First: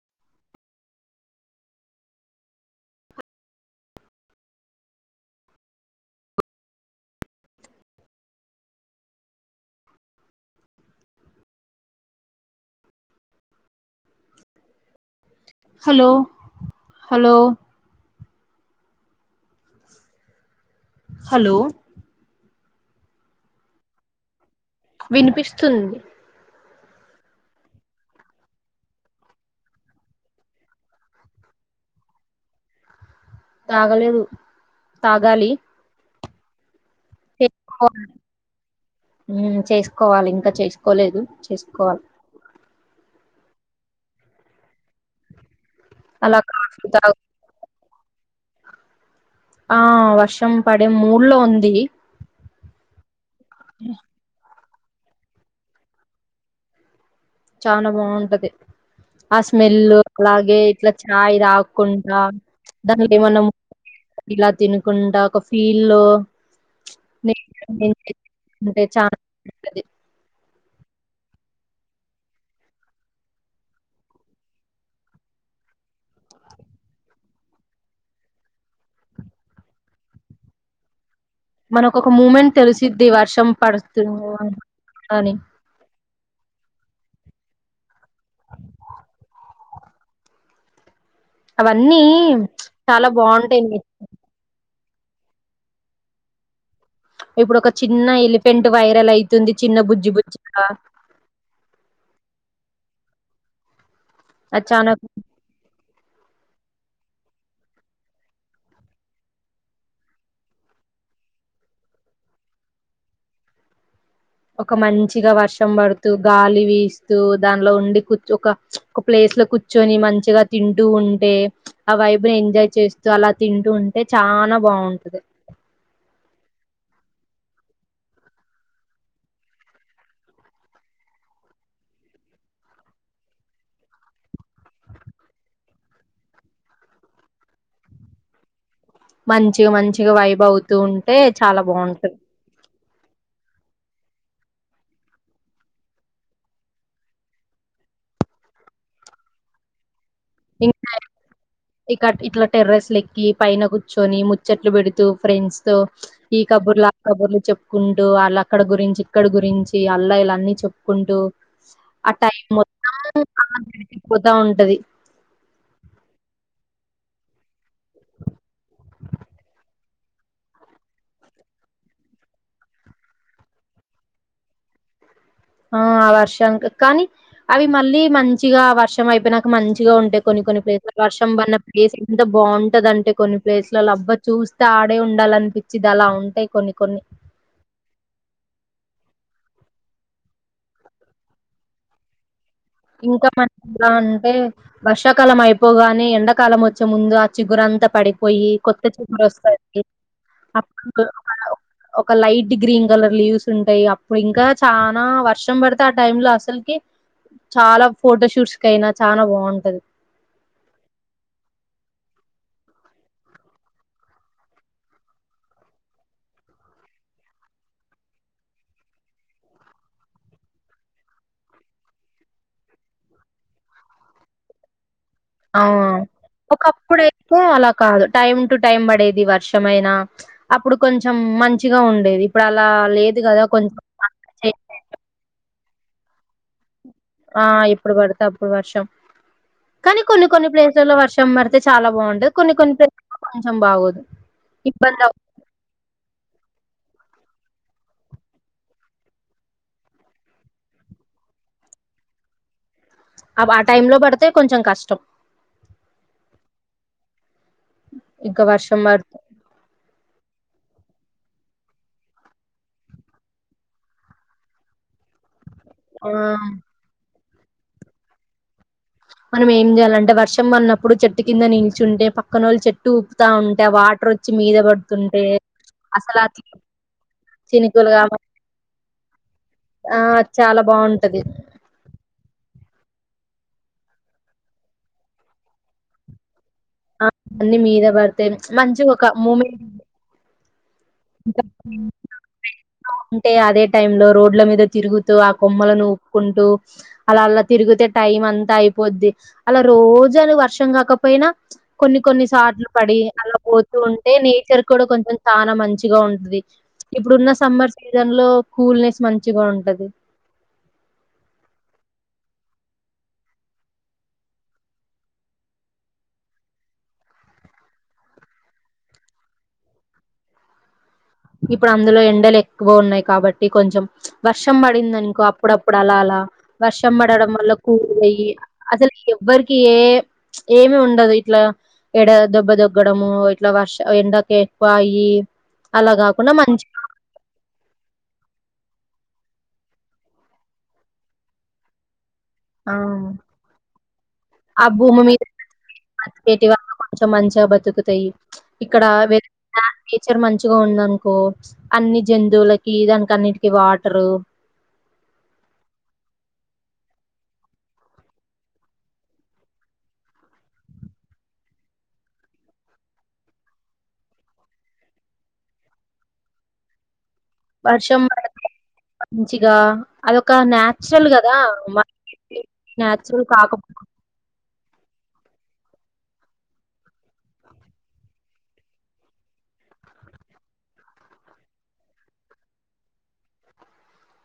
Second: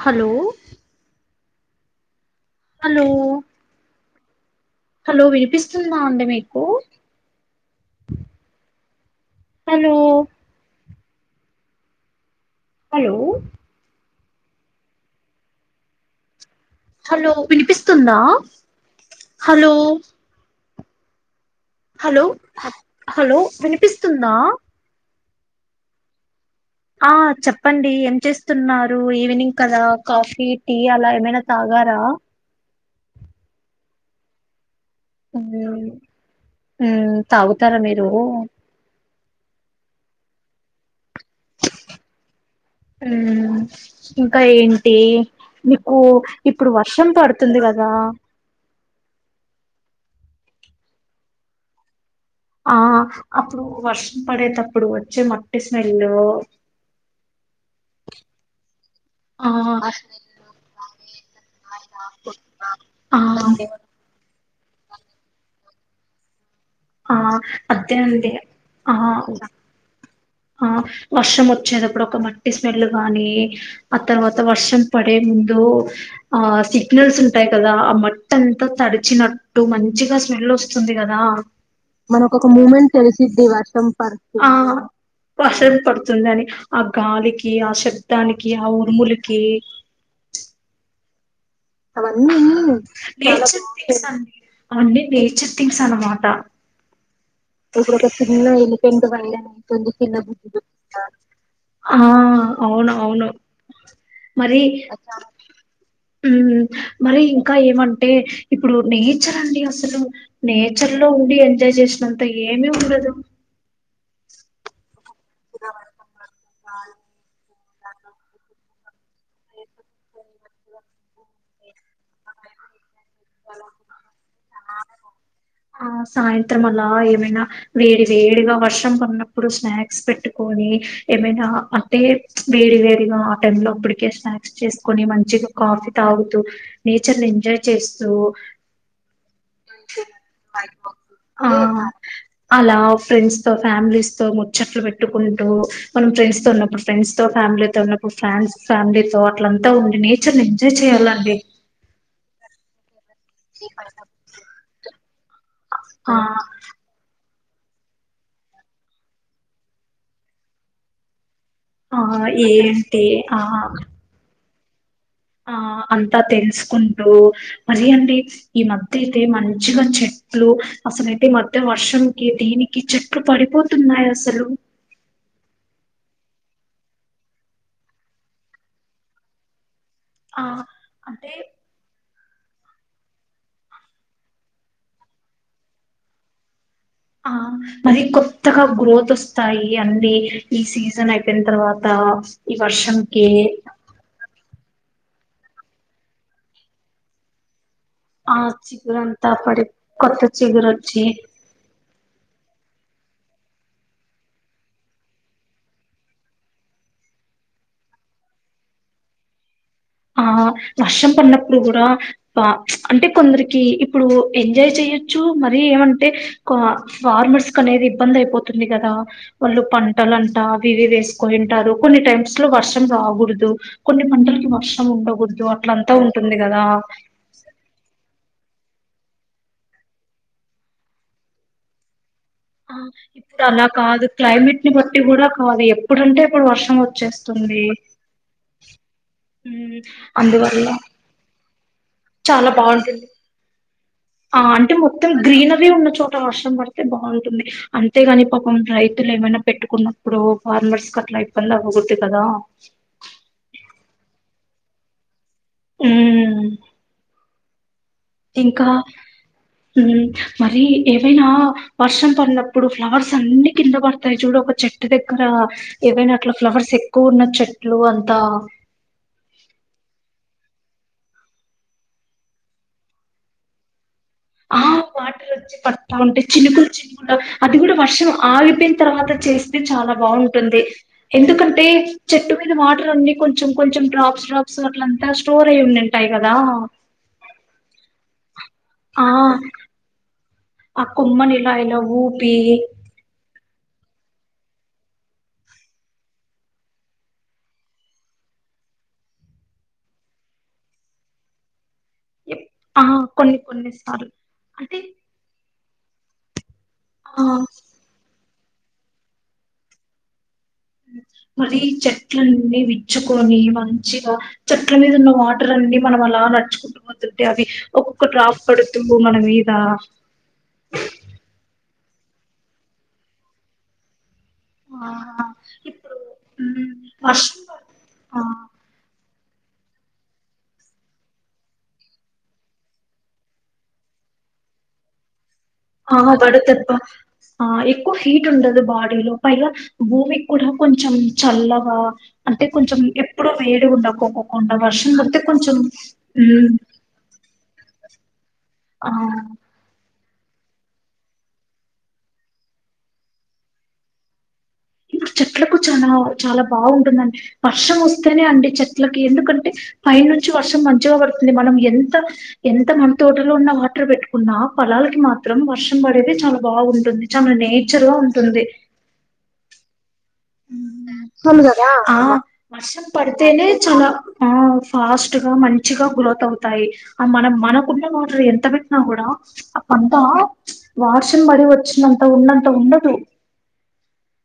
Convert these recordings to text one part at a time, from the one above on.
Hello hello, hello వినిపిస్తుంద అండి మీకు హలో హలో హలో హలో వినిపిస్తుందా హలో హలో హలో అహ్ హలో వినిపిస్తుందా వినిపిస్తుంద్ ఆ చెప్పండి ఏం చేస్తున్నారు, ఈవినింగ్ కదా కాఫీ టీ అలా ఏమైనా తాగారా తాగలేదు ఉ తాగాలి ఉ తాగుతారా చేసుకోవాలి మీరు కోవాలి ఇంకా చేసుకోలేదు, చేసుకోవాల్ ఊ ఇంకా ఏంటి నీకు అలా ఇప్పుడు కాఫీ వర్షం తాగ పడుతుంది కదా ఆ వర్షం పడే మూడ్ లో ఉంది. ఆ అప్పుడు వర్షం పడే తప్ ప్పుడు వచ్చే మట్టి స్మెల్ చాన బావుంటది. ఆ స్మెల్ అలాగే ఇట్లా చాయ్ తాకుంట దానిలో ఆ ఏమన్నా ఇలా తినుకుంటా ఒక ఫీల్ లో ఆ అర్జెంటిగా అంటే ఆ చాలా ఉంటది ఆ వర్షం వచ్చేటప్పుడు ఒక మట్టి స్మెల్ గాని, ఆ తరువాత వర్షం పడిందో ఆ సిగ్నల్స్ ఉంటాయ్, కదా ఆ మట్టింతా తడిచినట్టు మంచిగా స్మెల్ వస్తుంది గదా ఆ మనకు ఒక మూమెంట్ తెలిసిద్ది వర్షం పడుతుంది అని వర్షం పడ్ తుందని ఆ గాలికి ఆ శ్ త్తానికి ఆ ఉరుములకి అవన్నీ చ్ చాలా బావుంటయింది. అన్నీ నేచర్ థింగ్స్ అనమాట ఇప్పుడు ఒక చిన్న ఎలిఫెంట్ వైరల్ అయితుంది చిన్న బుజ్జి బుజ్జిగా ఆ అవును అవును మరి అది చానా అచ ఉ మరి ఇంకా ఏమంటే ఇప్పుడు నేచర్ అండి అసలు, నేచర్ లో ఉండి ఎంజాయ్ చేసి అంతా ఏమీ ఉండదు. ఒక మంచ్ గా వర్షం పడుతూ గాలి వీస్తూ దానిలో ఉండి కూచ్ ఒక చ్ ఒక ప్లేస్ లో కూర్చొని మంచిగా తింటూ ఉంటే చ్ ఆ వైబ్ ని ఎంజాయ్ చేస్ అలా తింటూ ఉంటే చానా బావుంటది. త్రం అలా ఏమైనా వేడి వేడిగా వర్షం పడినప్పుడు స్నాక్స్ పెట్టుకొని ఏమైనా అంటే ప్చ్ వేడి వేడిగా ఆ టైమ్ లో అప్పడికే స్నాక్స్ చేసుకొని మంచిగా కాఫీ తాగుతూ నేచర్ని ఎంజాయ్ చేస్ తూ మంచిగ మంచిగ వైబ్ అవుతూ ఉంటే ఆ! చాలా బాగుంటది అలా ఫ్రెండ్స్ తో ఫ్యామిలీస్ తో ముచ్చట్లు పెట్టుకుంటూ మనం ఫ్రెండ్స్ తో ఉన్నప్పుడు ఫ్రెండ్స్ తో, ఫ్యామిలీతో ఉన్నప్పుడు ఫ్యామ్స్ ఫ్యామిలీ తో అట్లంతా ఉండి నే చర్ ని ఎంజాయ్ ఇంకా చేయాలండి ఇక ఇట్ల టెర్రెస్ లెక్ కి పైన కూర్చొని ముచ్చట్లు పెడు తూ ఫ్రెండ్స్ తో ఆ ఈ కబుర్లు ఆ కబుర్లు చెప్పుకుంటూ వాళ్ళు అక్కడ గురించి ఇక్కడ గురించి అల్లా ఇలా అన్ని చెప్పుకుంటూ ఆ ఏంటి ఆ టది ఆ అంతా తెలుసుకుంటూ మరి అండి ఈ మధ్య అయితే మంచిగా చెట్లు అసలైతే ఈ మధ్య వర్షంకి దీనికి చెట్లు పడిపోతున్నాయి అస్సలు. ఆ ఆ వర్షానికి కానీ అవి మళ్ళీ మంచిగా వర్షం అయిపోయినాక మం చిగా ఉంటాయి ఆ కొన్ని కొన్ని ప్లేస్ లు వర్షం అంటే పడినప్ ఏసి ఎంత బాగుంటది అంటే కొన్ని ప్లేస్లలో అబ్బా చూస్తే ఆడే ఉండాలనిపిచ్చిది అలా ఉంటాయి కొన్ని కొన్ని ఆ మరి కొత్తగా గ్రోత్ వస్ స్తాయి అన్ని ఈ సీజన్ అయిపోయిన తర్వాత ఈ వర్షంకి ఇంకా [inaudible] అంటే వర్షాకాలం అయిపోగానే ఎండకాలం వచ్చే ముందు ఆ చిగురంతా ఆ పడిపోయి కొత్త చిగురు చిగురంతా పడి వస్తాయి కొత్త చిగురొచ్చి [inaudible] ఒక లైట్ గ్రీన్ గల లీవ్స్ ఉంటాయి అప్పుడు ఇంకా చానా వర్షం పడితే ఆ టైమ్ లో అసలకె చాలా ఫోటో షూట్స్కైన చానా బాగుంటది ఆ వర్షం పడినప్పుడు కూడా ఆ అంటే కొందరికి ఇప్పుడు ఎంజాయ్ చెయొచ్చు మరి ఏమంటే ఫార్మర్స్ కి అనేది ఇబ్బంది అయిపోతుంది కదా వాళ్ళు పంటలాంట అవి ఇవివి వేసుకోయింటారు కొన్ని టైమ్స్ లో వర్షం రాకూడదు కొన్ని పంటలకి వర్షం [unintelligible] ఉండవు అవు ఒకప్పుడయితే అలా కాదు టైం టు టైం పడేది వర్షం అయినా అప్పుడు కొంచెం మంచిగా ఉండేది ఇప్పుడు అలా ఆ లేదు కదా ఇప్పుడు అలా కొంచెం కాదు క్లైమేట్ ని బట్టి కూడా కాదు ఎప్ ప్పుడంటే ఎప్పుడు వర్షం వ ఆ ఇప్పుడు పడతే అప్పుడు వర్షం ఉమ్, కానీ కొన్ని కొన్ని అందువల్ల ప్లేసులల్లో వర్షం పడితే చాలా బాగుంటది చాలా కొన్ని కొన్ని బాగుంటుంది ప్లేసుల్లో కొంచెం బాగోదు ఆ అంటే ఇబ్బంది మొత్తం గ్రీనరీ ఉన్న చోట వర్షం పడ్ బాగుంటుంది అంతేగాని పాపం రైతులు ఏమైనా పెట్టుకున్నప్పుడు ఫార్మర్స్ కట్లా ఇబ్బంది అవ్వకూడదు కదా అవా టైం లో పడితే కొంచెం కష్టం హుమ్ ఇంకా వర్షం పడితే హుమ్ మరి ఏవైనా వర్షం పడినప్పుడు ఫ్లవర్స్ అన్ని కింద పడతాయి చూడు ఒక చెట్టు దగ్గర ఆ ఏవైనా అట్లా ఫ్లవర్స్ ఎక్కువ ఉండొచ్చ ట్లు అంతా మనం ఏం చేయాలంటే వర్షం వన్నప్పుడు చెట్టు కింద నిల్చుంటే పక్కనొళ్ చెట్టు ఊపుతా ఉంటే ఆ వాట్రు. ఆ వాటర్ వచ్చి పడతా ఉంటే ఆ చినుకులు చినుకుంటా అది కూడా చినుకులు వర్షం కాబట్టి ఆగి పేయిన తర్వాత చేస్తే చాలా ఆ చాలా బాగుంటుంది బాగుంటది ఎందుకంటే చెట్టు మీద వాట్ రొన్ని కొంచెం కొంచెం డ్రాప్స్ డ్రాప్స్ అట్లంతా స్టోర్ అయి ఉన్నింటాయ్ గదా అ అన్ని మీద పడితేనే ఆ ఆ కొమ్మని ఇలా ఇలా ఊపి టే అదే టైం లో రోడ్ల మీద తిరుగుతూ ఆ కొమ్మలను ఊపుకుంటూ అలా అలా తిరుగితే టైం అంతా అయిపోద్ది అలా రోజులు వర్షం రాకపోయినా ప్చ్. కొన్ని ఎప్ కొన్నిసాట్లు ఆ! పడి అలా కొన్ని కొన్ని పోతూ సార్లు ఉంటే నేచర్ అంటే కూడా కొంచెం చానా మంచి తిగా ఉంటది ఆ! ఇప్పుడున్న సమ్మర్ సీజన్ లో కూల్ నెస్ మంచిగా ఉంటది మరి చెట్లన్నీ విచ్చుకొని మంచిగా చెట్ల మీద ఉన్న వాటర్ అన్ని మనం అలా నడుచుకుంటూ పోతుంటే అవి ఒక్కొక్క డ్రాప్ పడుతుంది మన మీద ఇప్పుడు అందులో ఎండలు ఎక్కువ ఉన్నాయి కాబట్టి కొంచెం ప్చ్ వర్షం పడిందనుకో ఆహా అప్పుడప్పుడు ఇప్పుడు అలా అలా మ్మ్ వర్షం పడడం వల్ల కూ పడుతు ఆ అయ్యి అసలు ఎ ఎవరికి ఏ ప్చ్ ఏమి ఉండదు ఇట్లా ఎడ దెబ్బ దొగ్గడము ఇట్లా వర్ష ఎండకి ఎక్కువయి ఆ గడుతప్ప ఆ ఎక్కువ హీట్ ఉండదు బాడీలో పైగా భూమి కూడా కొంచెం చల్లవా అంటే ఆ కొంచెం ఎప్పుడూ వేడి ఉండకొకోకుండా ఆ వర్షం భూమి పడితే మీద కొంచెం తయ్ ప్చ్ ఇక్కడ ఆ వె నేచర్ మంచిగా ఉందనుకో ప్చ్ అన్ని జంతువులకి దానికి అన్నిటికి వాటరు ఇప్పుడు చెట్లకు చాలా చాలా బాగుంటుందండి వర్షం వస్తేనే అండి చెట్లకి ఎందుకంటే పై నుంచి వర్షం మంచిగా పడుతుంది. మనం ఎంత ఎంత మన తోటలో ఉన్న వాటర్ పెట్టుకున్నా పొలాలకి మాత్రం వర్షం పడేది చాలా బాగుంటుంది. చాల నేచర్ గా వర్షం పడితే ఉంటుంది మంచిగా అదొక నేచురల్ గదా! మ ఆ వర్షం నేచురల్ పడితేనే కాకపో చాల ఆ ఫాస్ట్ గా మంచిగా గ్రోత్ అవుతాయి, ఆ మనం మనకున్న వాటర్ ఎంత పెట్టినా కూడా ప్చ్ అద్దా ప్చ్ వార్షంబడి వచ్చినంత ఉన్నంత ఉండదు.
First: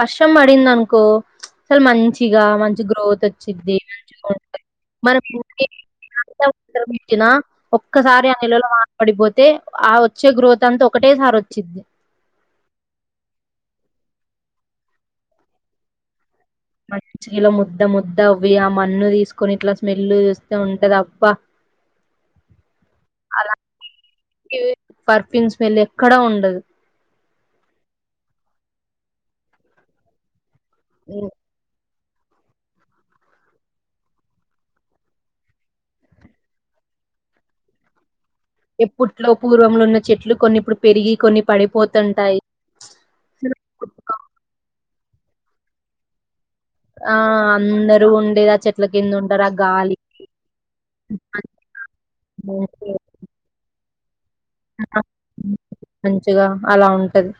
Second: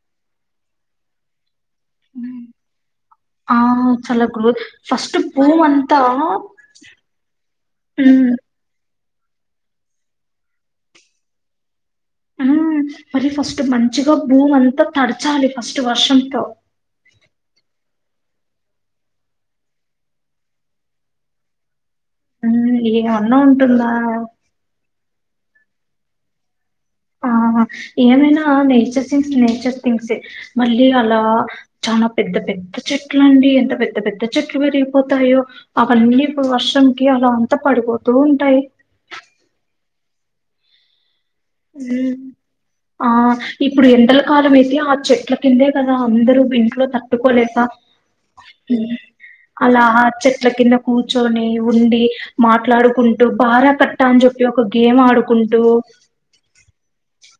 వర్షం బడింది అనుకో ప్చ్ సలు మంచిగా మంచి గ్రోత్ ఆ వచ్చిద్ది చాలా గ్రోత్ ఫస్ట్ భూమి అంతా [unintelligible] ఒక్కసారి ఉమ్ ఆ [unintelligible] పడిపోతే ఆ వచ్చే గ్రోత్ అంతా ఒకటేసారి వచ్చిద్ది మ్మ్ మరి ఫస్ట్ మంచిగా భూమి అంతా తడచాలి ఫస్ట్ వర్షంతో మంచిగలో ముద్ద ముద్ద అవ్వి ఆ మన్ను తీసుకొని ఇట్లా స్మెల్ చూస్తూ ఉంటంది అబ్బా మ్ ఏవన్నా ఉంటుందా పిన్స్ మెల్ ఎక్కడ ఉండదు ఆహా ఏమైనా నేచర్ థింగ్స్ నేచర్ థింగ్సే మళ్ళీ అలా చాలా పెద్ద పెద్ద చెట్లండి ఎంత పెద్ద పెద్ద చెట్లు పెరిగిపోతాయో అవన్నీ ఇప్పుడు వర్షంకి అలా అంత పడిపో ఎప్పుట్లో పూర్వంలో ఉన్న చెట్లు కొన్ని ఇప్పుడు పెరిగి కొన్ని హుమ్ పడిపోతుంటాయి. ఆ ఇప్పుడు ఎండల కాలం అయితే చెట్ల కిందే కదా అందరు కుర్చు ఇంట్లో ఆ! తట్టుకోలేక అందరూ ఉండేది ఆ చెట్ల కింద ఉంటారు. ఆ అలా గాలి చెట్ల కింద కూర్చొని ఉండి మాట్లాడుకుంటూ బారా కట్ టంజు ఒక గేమ్ ఆడుకుంటూ గా అలా ఉంటది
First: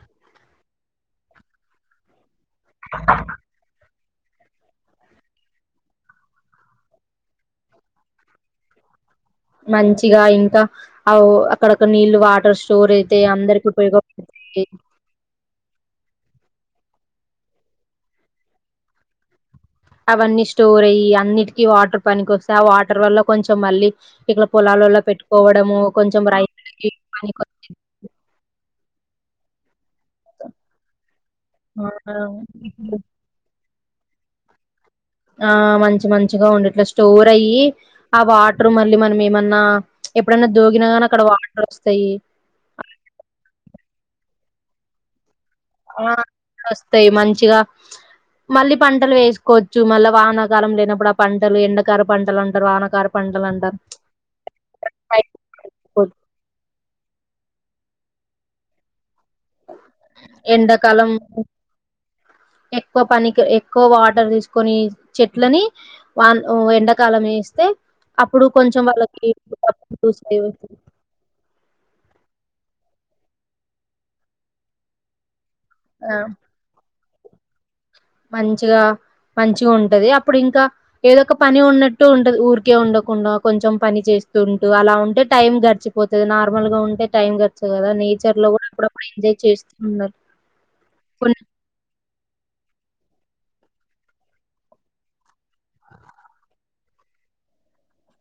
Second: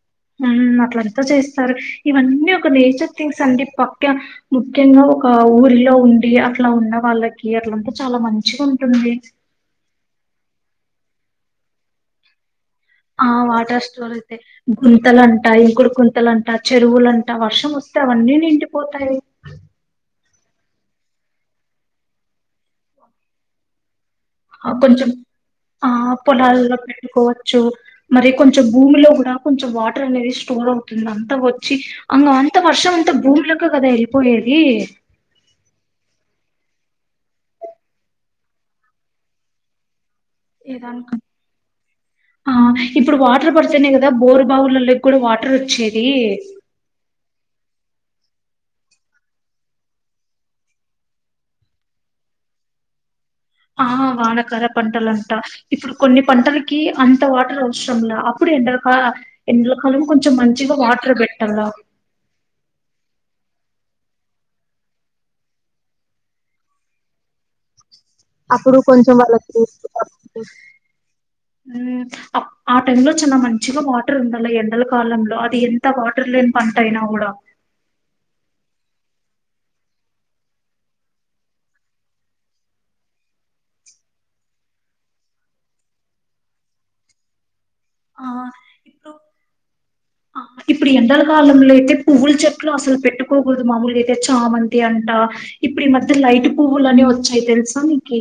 హుమ్ అట్లంత చేస్తరు ఇవన్నీ ఒ క నేచర్ తింగ్స్ అండి పక్ ముఖ్య ముఖ్యంగా ఒక ఊరిలో ఉండి అట్లా ఉన్న వాళ్ళకి అట్లంతా చాలా మంచిగా ఉంటుంది మంచిగా ఇంకా అవ్ అక్కడక్కడ నీళ్ళు వాటర్ స్టోర్ అయితాయి. ఆ అందరికి వాటర్ స్టోర్ అయితే ఉపయోగపడతాయి. గుంతలంటా ఇంకుడు గుంతలం ట చెరువులంటా వర్షం వస్తే అవన్నీ నిండిపోతాయ్ వన్నీ స్టోర్ అయ్యి అన్నిటికి వాటర్ పనికి వస్తాయ్ ఆ వాటర్ వల్ల కొంచెం మళ్ళీ ఇట్లా ఆ పొలాలలో కొంచెం పెట్టుకోవడము, ఆ కొంచెం పొలాల్లో రైతులకి పెట్టుకోవచ్చు పనికొచ్చేది. మరీ కొంచెం భూమిలో కూడ కొంచెం వాట్ ర్ అనేది స్టోర్ ఉంటుంది అంత వచ్చి ఆ! అ వర్షం ఇప్పుడు అంత భూమి లోకి కదా ఎలిపోయేది ఆ మంచి మంచిగా ఉండిట్లా స్టోర్ అయ్యి ఆ వాటర్ మళ్ళీ మనం ఏమన్నా ప్చ్ ఎప్పుడన్న ఏదానికి దోగినాగానీ అక్కడ వాటర్ వస్తాయ్ కదా బోరు బావుల లోకి కూడ వా ఆ వస్తాయ్ మంచిగా మళ్ళీ పంటలు వేసుకోవచ్చు మళ్ళా వానాకాలం లేనప్పుడు ఆ పంటలు ఎండకారు పంటలు అంటారు వానకార పంటలు అంటారు ఆ వానకార పంటలంట ఇప్పుడు కొన్ని పంటలకి అంత వాటర్ అవసర్ ఉన్న అప్పుడు ఎండలక ఎండ్లకాలం కొంచెం మంచిగ ఎండాకాలం వాటర్ పెట్టాల ఎక్కువ పనికి ఎక్కువ వాటర్ తీసుకొని చెట్లని వా ఎండాకాలం వేస్తే అప్పుడు కొంచెం కొంచం వాళ్ళకి వాల్లకి ఆ టైమ్ లో చాన మంచిగా వాటర్ ఉండాల ఎండల కాలంలో అది ఎంత ఆ వాటర్ లేని పంట అయినా ఒకటి కూడా మంచిగా మంచిగా ఉంటది అప్పుడు ఇంకా ఏదో ఒక పని ఉన్నట్టు ఉంటది ఊరికే ఉండకుండా కొంచెం పని చేస్తుంటూ అలా ఉంటే టైం గడిచిపోతది నార్మల్గా ఉంటే టైం గడ్ కదా ఆ! నేచర్ లో కూడా అప్పుడప్పుడు ఇప్పుడు ఎంజాయ్ చేస్తూ ఉండాలి ఆ! కొన్ని ట్లొ అసలు పెట్టుకోకుడ్దు మామూల్గైతె చామంతి అంట ఇప్పుడు ఈ మధ్య లైట్ పువ్వులని వోచ్చాయి తెలుసా నీకి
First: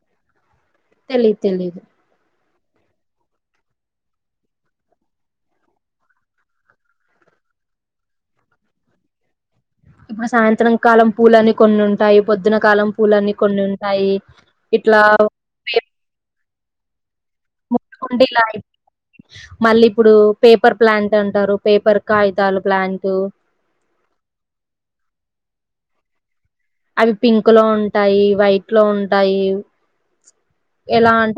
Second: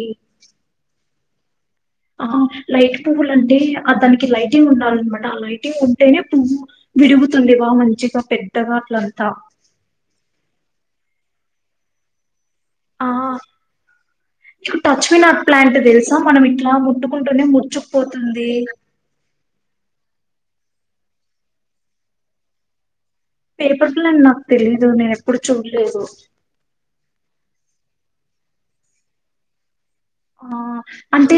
తెలిద్ తెలిదు ఆ లైట్ పువ్వులంటే ఆ దనికి లైటింగ్ ఉండాలనమాట ఆ లైటింగ్ ఉంటేనే పువ్వు విరుగుతుంది వా మంచిగా పెద్దగా అట్లంతా మన సాయంత్రం కాలం పూలని కొన్ని ఉంటాయి పొద్దున కాలం ఆ! పూలని కొన్ని ఉంటాయి ఇట్లా వె ట్లా ముట్టు ముకుంటిలా అయి మళ్ళీప్పుడూ పేపర్ ప్లాంట్ అంటారు పేపర్ కాగితాల ప్లాంటు పేపర్ప్లన్ నాకు తెలీదు నేనేప్పుడు చూలేదు వి పింక్ లో ఉంటాయి, వైట్ లో ఉంటాయి ఆ అంటే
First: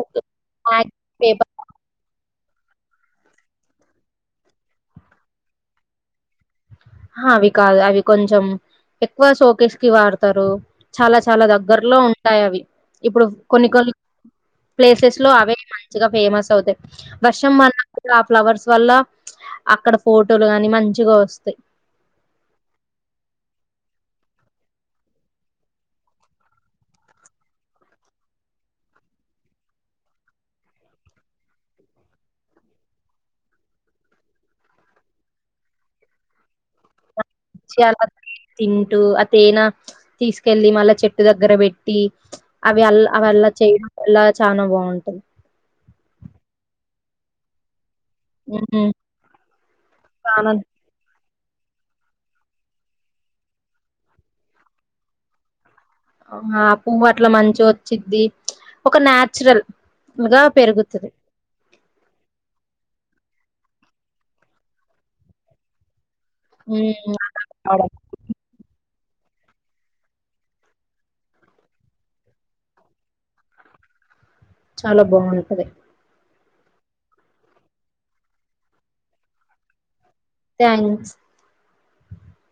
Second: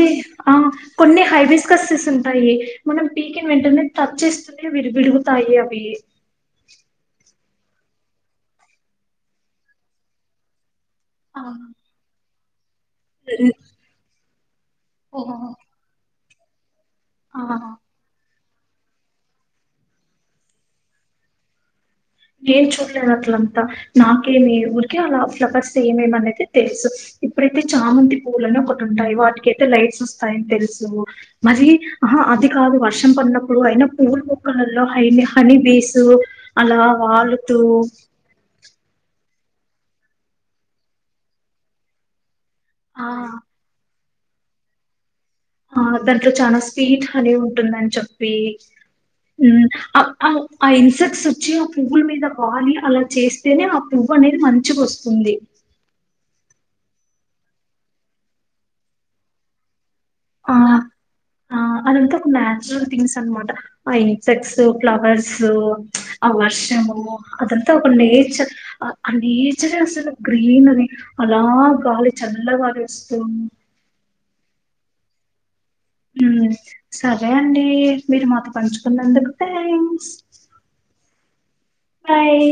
ఆహ్ మ్యాగ్ కొన్ని పేపర్ హైబిస్కసేస్ సు టాయి మనం పీకిన వెంటనే టచ్ చేస్తూనే విరు విరుగుతాయి అవ్వి ఆహా అవి కాదు అవి కొంచెం ఎక్కువ షోకేస్ కి వాడ్తారు చాల ఆ! చాల దగ్గర్లో ఉన్ టాయ్ అవి ఇప్పుడు సరే. కొన్ని కొన్ ప్లేసెస్ లో ఓహో! అవె మంచిగ ఫేమస్ అవుతయ్ వర్షం ఆ! మన్నా కూడ ఫ్లవర్స్ వల్ల అక్కడ ఫోటోలు గాని మంచిగ ఒస్తయి నేన్ చుల్లేదు అట్లంతా నాకే మీర్ ఊరికె అలా ఫ్లవర్స్ ఏమేమనేది తెల్సు ఇప్పుడైతే చామంతి పూలని ఒకటి ఉంటాయి వాటికైతే లైట్స్ ఒస్తాయ్ తెల్సూ మరి ఆహ అది కాదు వర్షం పడినప్పుడు అయినా పువుల మోక్కలల్లో హైని హనీ బీసూ అలా వాలు చాల తీ తింటూ అ తేన తీస్కెల్లి మళ్ళ చెట్టు దగ్గర బెట్టి అవి అల్ ఆ అవల్ల చేయ్ అల చనా బాగుంటది ఆ దాంట్లొ చాన స్పీట్ హాని ఉంటుందని చెప్ ప్పీ హమ్ అ అ చాలా ఆ ఇన్సెక్ట్స్ చ్చి ఆ పువ్వుల్మీద వాలి అలా చేస్తేనే ఆ పువ్వు అనేది మంచిగొస్తుంది ఆ పువ్వు అట్ల మంచిగ ఒచ్చిద్ది ఒక నాచురల్ గా ఆ పెరుగుతది అ అదంతా ఒక న్యాచురల్ థింగ్స్ అన మా ఆ ఇన్సెక్ట్స్, ఫ్లవర్సు ఆ వర్షము హ్మ్. అలా అదంత ఒక కావడం నేచర్ అ నేచరే అసలు గ్రీనరి అలా గాలి చల్లగాలి ఒస్తూ చాల బాగుంటది ఉమ్ సరే అండీ మీరు మాతొ పంచుకున్నందుకు థ్యాంక్స్ థ్యాంక్స్ అయ్